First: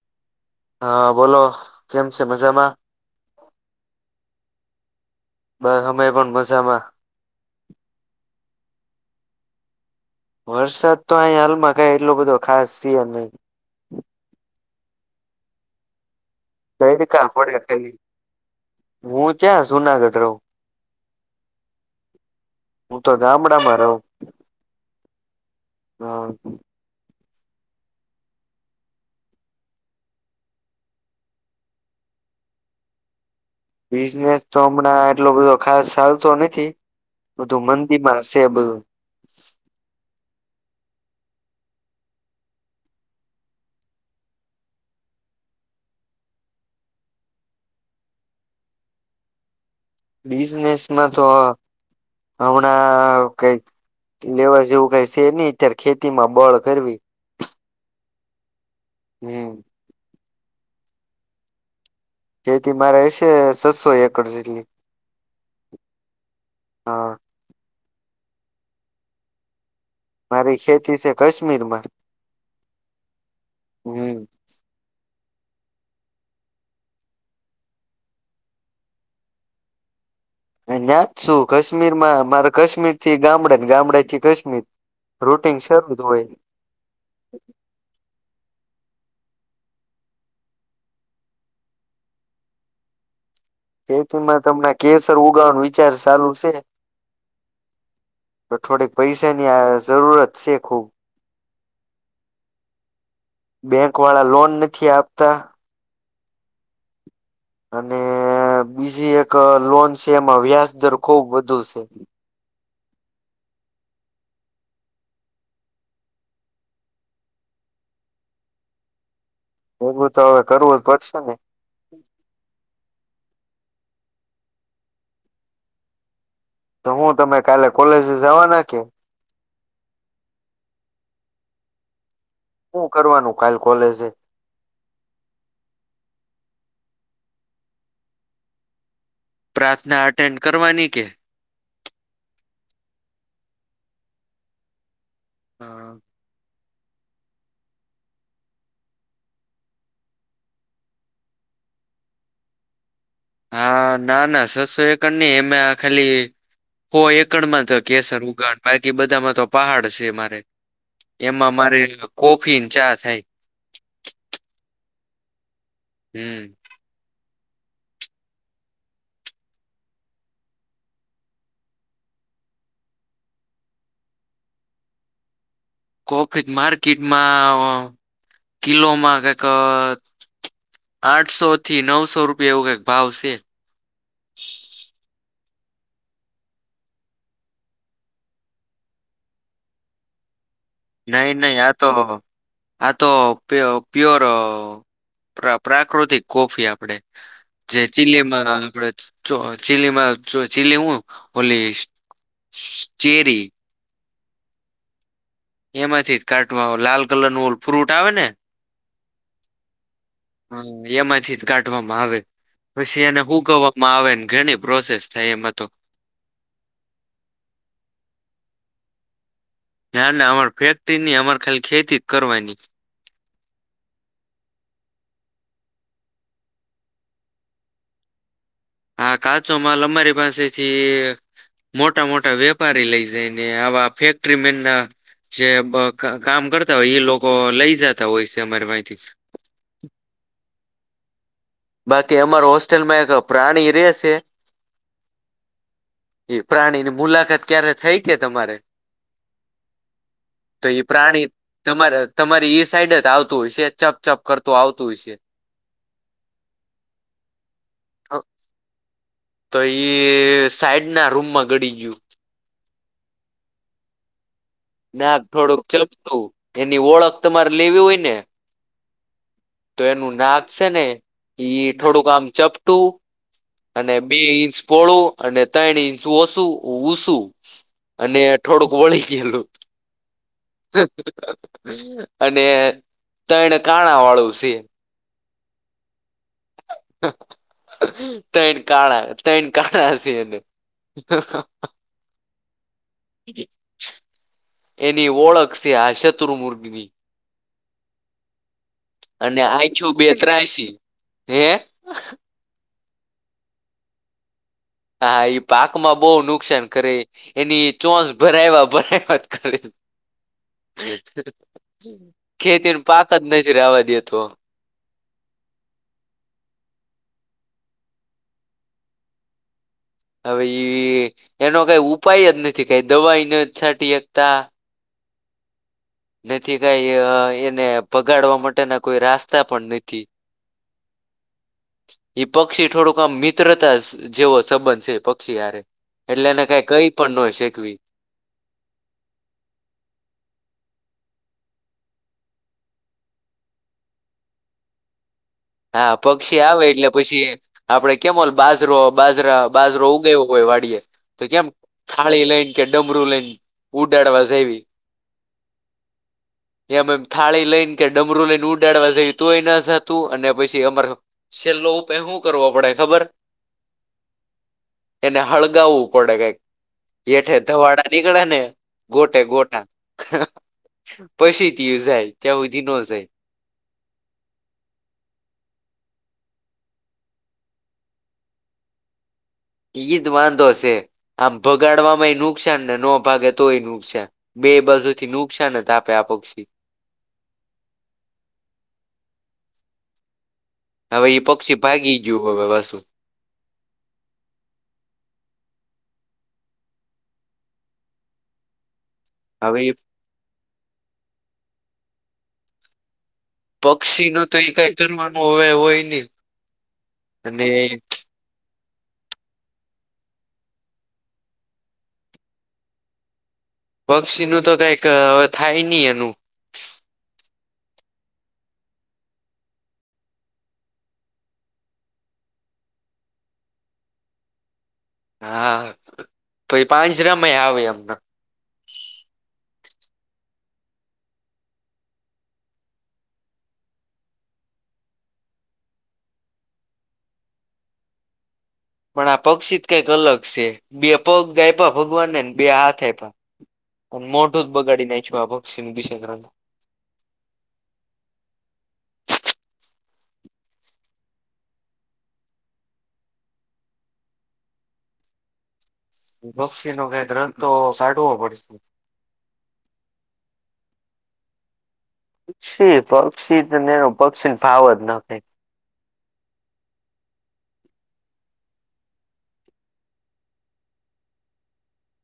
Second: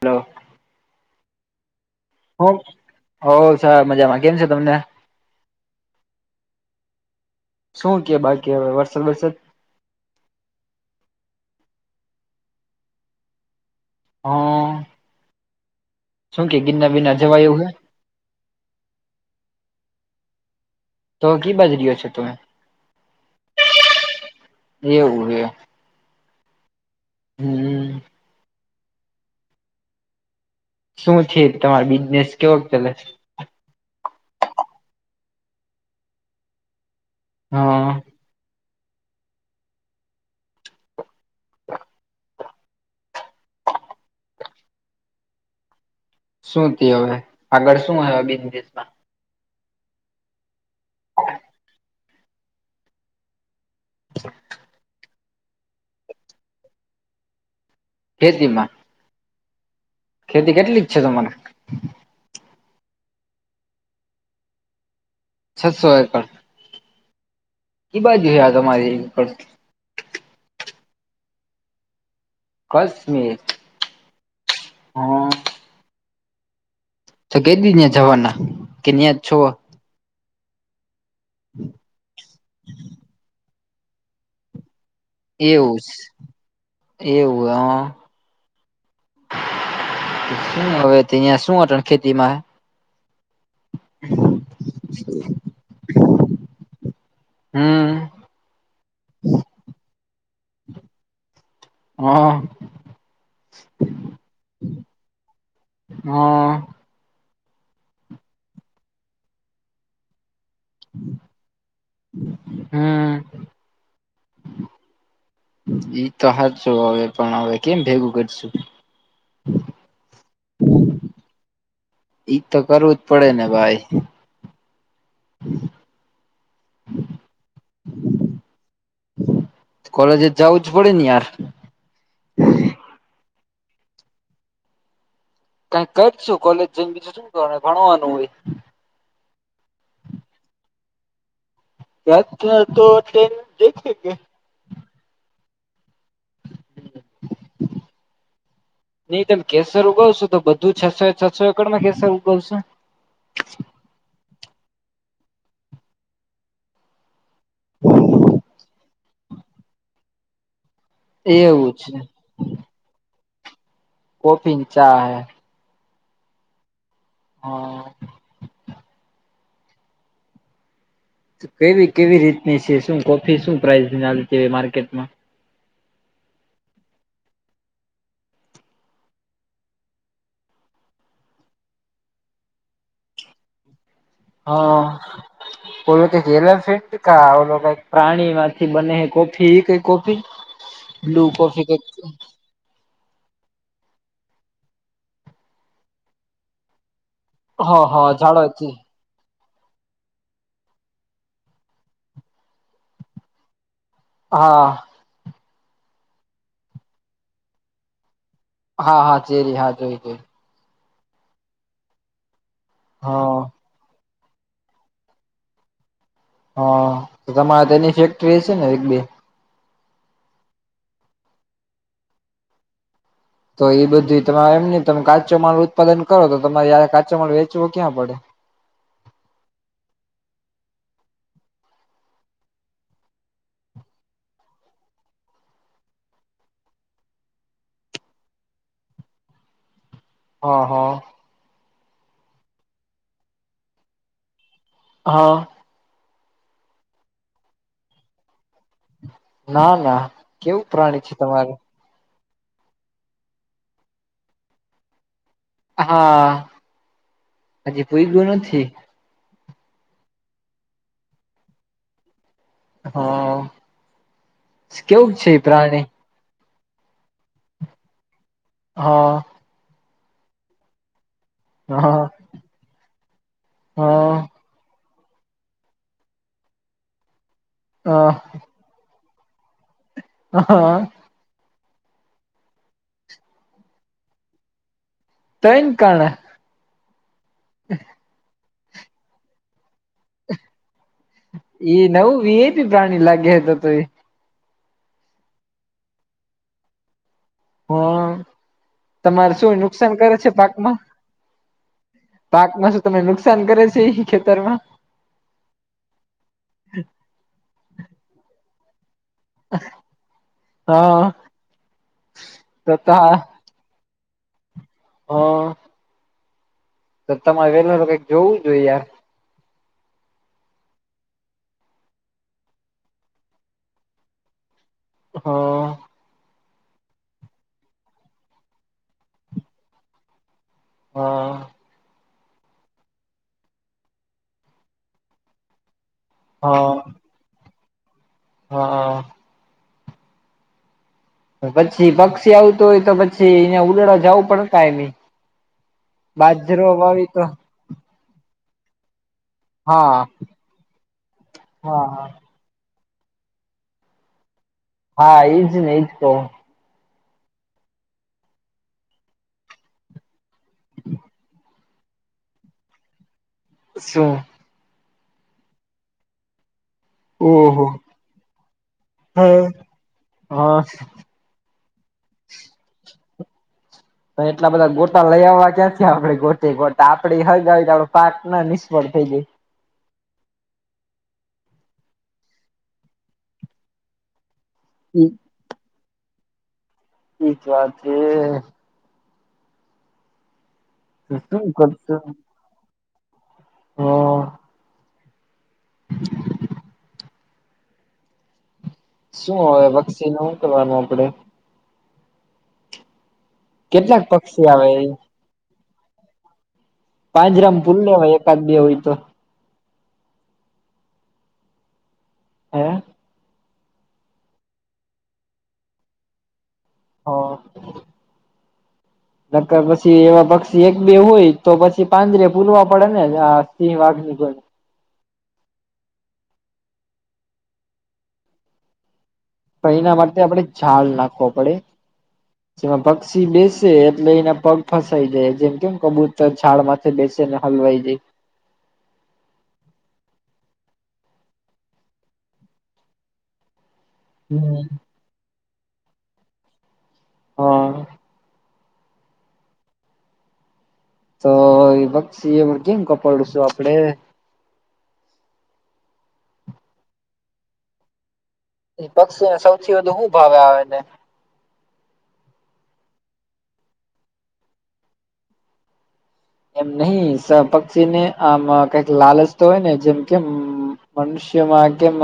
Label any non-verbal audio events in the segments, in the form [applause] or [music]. Hello. હા બોલો, કેમ છે મજામાં? હો, સાબ મજામાં, કેમ છે તમને? બસ અમે પણ મજામાં. શું કે બાકી હવે વરસાદ બરસદ વરસાદ તો અહી હાલમાં કઈ એટલો બધો ખાસ થીયો નહી હો, શું કે ગિરનાર બિરનાર તડકા જવાય પડે એવું હે? ખાલી હું ક્યાં સુુનાગઢ રવુ? તો કી બાજુ રયો છો તમે? હું તો ગામડામાં એવું એ. હા. હમ્મ. શું છે? તમારો બિઝનેસ કેવો ચાલે? બિઝનેસ તો હમણાં એટલો બધો ખાસ સાલતો નથી. બધું હા મંદી માં શે બધું. [inaudible] શું ત્યુ હવે? આગળ શું હ બિજનેશમાં બિઝનેસમાં તો, હમણાં કઈ, લેવા જેવું કઈ સે ની અત્યારે ખેતી માં બળ કરવી. ખેતીમાં.. હમ્મ ખેતી કેટલી ક છે તમારે? ખેતી મારે હશે સસો એકર જેટલી. છસો એકડ, હા કી બાજુ હે તમારી ખત મારી ખેતી છે કાશ્મીર માં કશમીર, હમ હો તો કે દી ત્યાં જવાના? કે ન્યા જ છો? ન્યાત શું કાશ્મીરમાં મારે કાશ્મીર થી ગામડે ને ગામડે થી કશ્મીર એવુંસ, એવું હ. શું હવે તે અહિયાં, શું અટન ખેતી માં? ખેતીમાં અમના કેસર ઉગાવાનું વિચાર સાલુ છે. હમ્મ તો થોડીક પૈસાની આ જરૂરત છે ખૂબ. હ બેંક વાળા લોન નથી આપતા. હ અને બીજી એક લોન છે એમાં વ્યાજ દર ખુબ વધુ છે. હમ્મ ઈ તો હાચુ હવે પણ હવે કેમ ભેગું કરશું ભેગું તો હવે કરવું જ પડશે ને ઈજ તો કરવું જ પડે ને ભાઈ તો હું તમે કાલે કોલેજે જવાના કે કોલેજે જવું જ પડેને યાર હું કરવાનું કાલ કોલેજે કઈક કરશું કોલેજ જઈને બીજું શું કરવાનું ભણવાનું હોય પ્રાર્થના અટેન્ડ કરવાની કે [unintelligible] નહી તમે કેસર ઉગવશો તો બધું છસો છસો એકડમાં કેસર ઉગવશો હા ના ના છસો એકડ ની એમા ખાલી હો એકડમાં તો કેસર ઉગાડ બાકી બધામાં તો પહાડ છે મારે. એમાં એવું મારે છે કોફી ને ચા થાય કોફી ની ચા હૈ હમ્મ હા કેવી કેવી રીતની છે શું કોફી શું પ્રાાઈઝ [unintelligible] માર્કેટમાં કોફી માર્કેટમાં કિલોમાં કઈક આઠસો થી નવસો રૂપિયા એવું કઈક ભાવ સે હા ઓલો કઈક એલફેન્ટ કા ઓલો કઈક પ્રાણી માંથી બને હે કોફી એવી કઈ કોફી બ્લુ નહીં નહી કોફી આ કઈક તો આ તો પ્યોર પ્રાકૃતિક કોફી આપડે હ જે હ ચીલે માં ઝાડોથી આપડે જ ચો ચીલીમાં ચીલી હું ઓલી ચેરી હા એમાંથી જ કાઢવા લાલ કલર નું ઓલુ ફ્રૂટ આવે ને હા હા ચેરી હા જોય જોય હ એમાંથી જ કાઢવામાં આવે પછી એને હા હૂકવવા માં આવે ને ઘણી પ્રોસેસ થાય એમાંતો હા તમારે તેની ફેક્ટરી હશે ને એક બે ના ના અમાર ફેક્ટરીની અમારે ખાલી ખેતી જ કરવાની. તો એ બધી તમે એમની તમે કાચો માલ ઉત્પાદન કરો તો તમારે યારે કાચો માલ વેચવો ક્યાં પડે હા કાચો માલ અમારે પાસેથી મોટા મોટા વેપારી લઈ જાય ને આવા ફેક્ટરી મેન જે કામ કરતા હોય એ લોકો લઈ જતા હોય છે અમારી પાહેથી હા હા બાકી અમાર હોસ્ટેલમાં એક પ્રાણી રેશે હા એ પ્રાણીની મુલાકાત ક્યારે થઈ કે તમારે? ના ના, કેવું પ્રાણી છે તમારે? તમારી ઈ સાઈડ જ આવતું હોય, સહેજ ચપ ચપ કરતું આવતું હશે. અ હા. હજી પોઇગુ નથી. તો ઇ સાઈડ ના રૂમમાં ગડી ગયું. હા. કેવું નાક છે એ થોડુંક પ્રાણી ચપટું એની ઓળખ તમાર લેવી હોય ને હા તો એનું નાક છે ને ઈ હા થોડુંક આમ ચપટું અને હા બે ઈંચ પોળું અને ત્રણ ઇંચ ઓસું ઉસું. હા અને થોડુંક વળી ગયેલું. હા અને ત્રણ કાણા વાળું છે. ત્રણ કાણા? ત્રણ કાણાં, ત્રણ કાણાં સે એને. [unintelligible] ઇ નવું વી આઈ પી પ્રાણી લાગે હે તો તો ઇ. એની ઓળખ છે આ શત્રુ મુર્ઘવી હા તમારે અને શું આછું નુકસાન બે કરે છે ત્રાસી પાકમાં? હે પાકમાં શું તમને નુકસાન કરે છે ઇ ખેતરમાં? હા ઇ પાક માં બહુ નુકસાન કરે એની ચોચ ભરાયવા ભરાયવા. કરે, હા ખેતી તો ન ત પાક જ નથ રહેવા દેતો. હા. તો તમાર ઘરનું તો કઈક જોવું જોઈ યાર. હવે ઈ એનો કાઈ ઉપાય જ નથી, કાંઈ દવા ય નથ છાંટી હકતા. અ હ. નથી કઈ અ એને ભગાડવા માટેના કોઈ રાસ્તા પણ નથી. હા ઇ પક્ષી થોડુંક આમ મિત્રતા સ જેવો સંબંધ છે ઇ પક્ષી હારે. એટલે એને હા કાંઈ કહી પણ નો શકવી. હા. પણ પછી પક્ષી આવતું હોય તો પછી યાં ઉડાડવા જાવું પડે ને કાયમી. હા પક્ષી આવે બાજરો એટલે વાવી તો પછી આપડે કેમ ઓલ બાજરો બાજરા બાજરો હા ઉગાયવો હોય વાડીએ, તો કેમ હા થાળી લઈન કે ડમરુ લઈન ઉડાડવા જઇવી. હા ઇ જ ને, ઇ જ કહું હું. જેમે મ થાળી લઈન કે ડમરું લઈન ઉડાડવા જઈ તોય ના જાતુ અને પછી અમારે છેલ્લો ઉપાય હું કરવો પડે ખબર? શું? એને હળગાવવું પડે કઈક. હેઠે ઓહો ધવાડા નીકળ્યા ને ગોટે હા ગોટા. હા પછી થી ઇ જાય, ત્યાં હુધી નો જાય. હવે એટલા બધા ગોટા લઈ આવવા ક્યાંથી આપણે, ગોટે ગોટા આપણે ઇ હળગાવી તો આપણે પાકમાં નિષ્ફળ થઈ જઈ. ઈ જ વાંધો છે. આમ ભગાડવામાં એ નુકસાન ને નો ભાગે તોય નુકસાન બે બા જુ થી નુકસાન જ આપે આ પક્ષી એજ વાત છે હવે ઈ શું પક્ષી ભાગી ગયું હવે પાસું હમ્મ શું હવે પક્ષીને હું કરવાનું આપડે કેટલાક પક્ષી નું તો આવે એકઈ કરવાનું હવે હોય ની પાંજરામ પૂર લેવાય એકાદ બે હોય તો હે પક્ષીનું તો કંઈક થાય ની એનું હ નકર પછી એવા પક્ષી એક બે હોય તો પછી પાંજરે પૂરવા પડે ને આ સિંહ વાઘ [unintelligible] હા [unintelligible] પાંજરામાં આવે એમન પણ એના માટે આપણે ઝડ નાખવો પડે જેમાં પક્ષી બેસે એટલે એના પગ ફસાઈ જાય જેમ કેમ કબૂતર ઝાડમાંથે બેસે ને હલવાઈ જાય. પણ આ પક્ષી જ કંઈક અલગ છે બે પગ આયપા ભગવાનને ને બે હાથ આયપા પણ મોટો જ હમ બગાડી [unintelligible] હા તો એ પક્ષી કેમ કપાડું શું આપડે પક્ષી નો કઈક રસ્તો તો સાઢવો પડશે. પક્ષીને સૌથી વધુ હું ભાવે આવેને પક્ષી પક્ષી તો એનું પક્ષી ને ભાવ જ ન કાય એમ નહિ પક્ષીને આમ કઈક લાલચ તો હોય ને જેમ કેમ મનુષ્યમાં કેમ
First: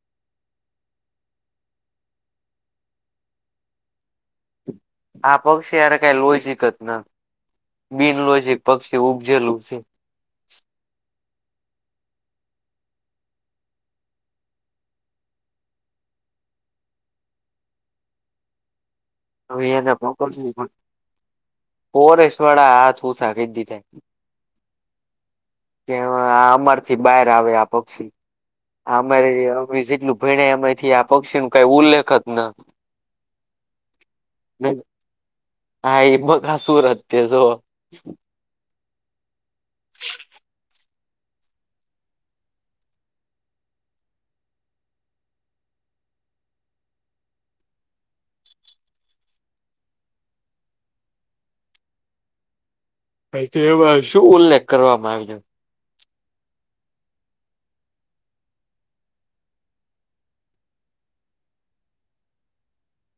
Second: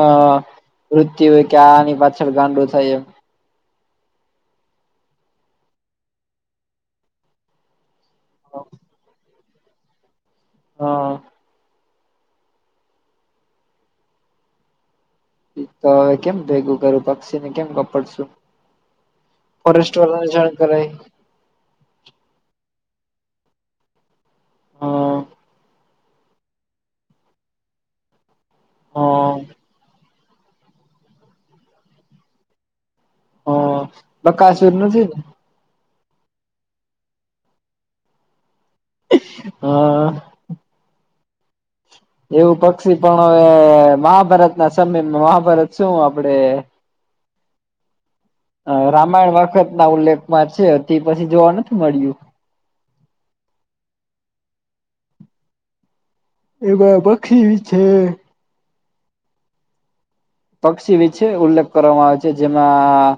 મૃત્યુ હોય કે આની પાછળ ગાંડો થાય એમ આ પક્ષી હારે કઈ લોજિક જ ના બિનલોજીક પક્ષી ઉપજેલું છે. હા તો હવે કેમ ભેગું કરું પક્ષીને કેમ કપડશું હવે એને ફોરેસ્ટ વાલાને પકડવું જાણ પડે કરાય ફોરેસ્ટ વાડા હાથ ઊંચા કરી દીધાય હા કે આ અમાર થી બહાર આવે આ પક્ષી હ અમારે હ જેટલું ભણ્યા પછી આ પક્ષીનું કઈ ઉલ્લેખ જ ન. હ બકાસુર નથી ન હા એ બકાસુુર જ તે જો હા એવું પક્ષી પણ હવે મહાભારત ના સમયમાં મહાભારત શું આપડે રામાયણ વખત ના ઉલ્લેખમાં છે તે પછી જોવા નથી મળ્યું. તેમાં શું ઉલ્લેખ કરવામાં આવીયા એમાં પક્ષી છે પક્ષી વિછે ઉલ્લેખ કરવામાં આવે છે જેમાં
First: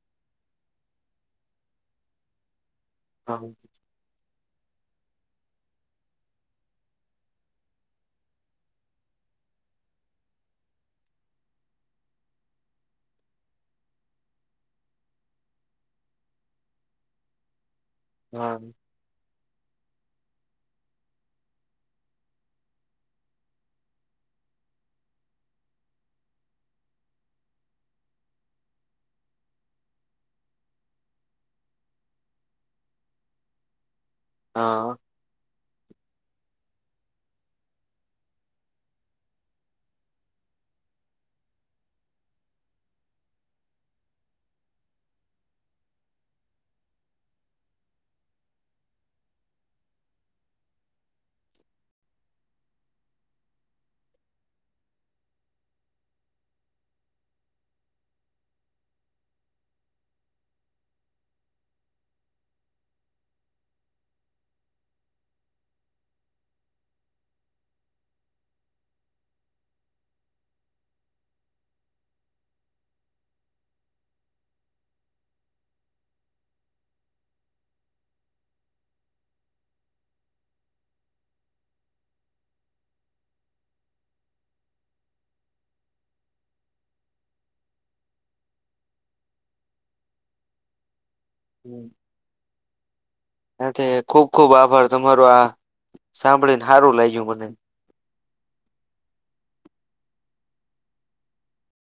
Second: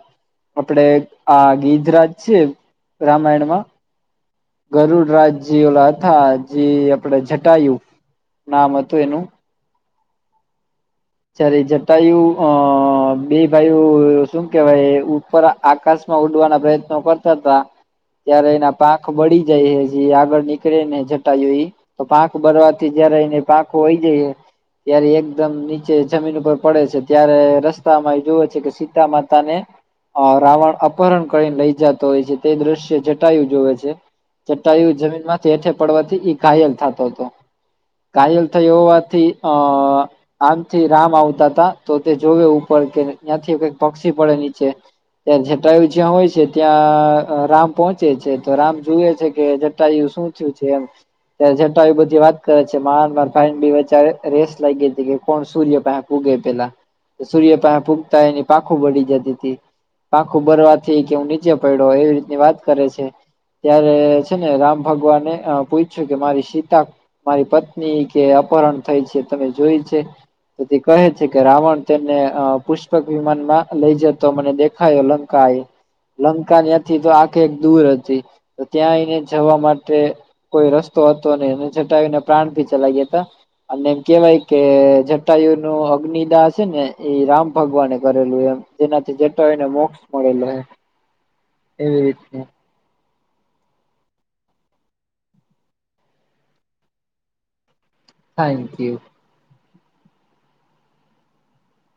આપડે આ ગીધરાજ છે રામાયણમાં ગરુડરાજી ઓલા હતા જે આપડે જટાયું નામ હતું એનું ત્યારે યાજટાયું અ બે ભાયુ શું કેવાય ઉપર આકાશમાં ઉડવાના પ્રયત્નો કરતા હતા ત્યારે હા એના પાંખ આ બળી જાય હ જે આગળ નીકળે ને જટાયુ ઇ તો પાંખ બરવાથી જયારે એને પાંખો વય જાય ત્યારે એકદમ નિ ચે જમીન ઉપર પડે છે ત્યારે રસ્તા માં જોવે છે કે સીતા માતા ને, અ રાવણ અપહરણ કરીને લઈ જતો હોય છે તે દ્રશ્ય જટાયું જોવે છે. જટાયુ હા જમીનમાં હેઠે પડવાથી ઈ ઘાયલ થતો હતો, ઘાયલ થયો હોવાથી આ આમથી રામ આવતા હતા તો તે જોવે ઉપર કે ત્યાંથી કઈક પક્ષી પડે નીચે તં જટાયુ જ્યાં હોય છે ત્યાં રામ પોહોંચે છે તો રામ જુવે છે કે જટાયુ શું થયું છે એમ, ત્યારે જ ટાઈમ બધી વાત કરે છે કે મા મારા ભાઈ ની બે વચ્ચે આ રેસ લાગી હતી કોણ સૂર્ય પાહેય પુગે પેલા, સૂર્ય પાહે પુગતા એની પાંખો બળી જતી હતી પાંખું બરવાથી કે હું નીચે પડ્યો એવી રીતની વાત કરે છે. ત્યારે છે ને રામ ભગવાનને પૂછ્યું કે મારી સીતા મારી પત્ની કે અપહરણ થઈ છે તમે જોયી છે. તે તે કહે છે કે રાવણ તેમને પુષ્પક વિમાનમાં લઈ જતો મને દેખાયો લંકા એ લંકાની્યાથી તો આખે એક દૂર હતી તો ત્યાં આવીઈને જવા માટે કોઈ રસ્તો હતો ને એને જટાયુને પ્રાણ ભી ચલા ગયા હતા અને એમ કેવાય કે જટાયુનું અગ્નિદાહ છે ને એ રામ ભગવાને કરેલું એમ જેનાથી જટાયુને મોક્ષ મળેલા. હ તે, ખુબ ખુબ આભાર તમારો આ સાંભળી ને સારું લાગ્યું મને થેન્ક યુ.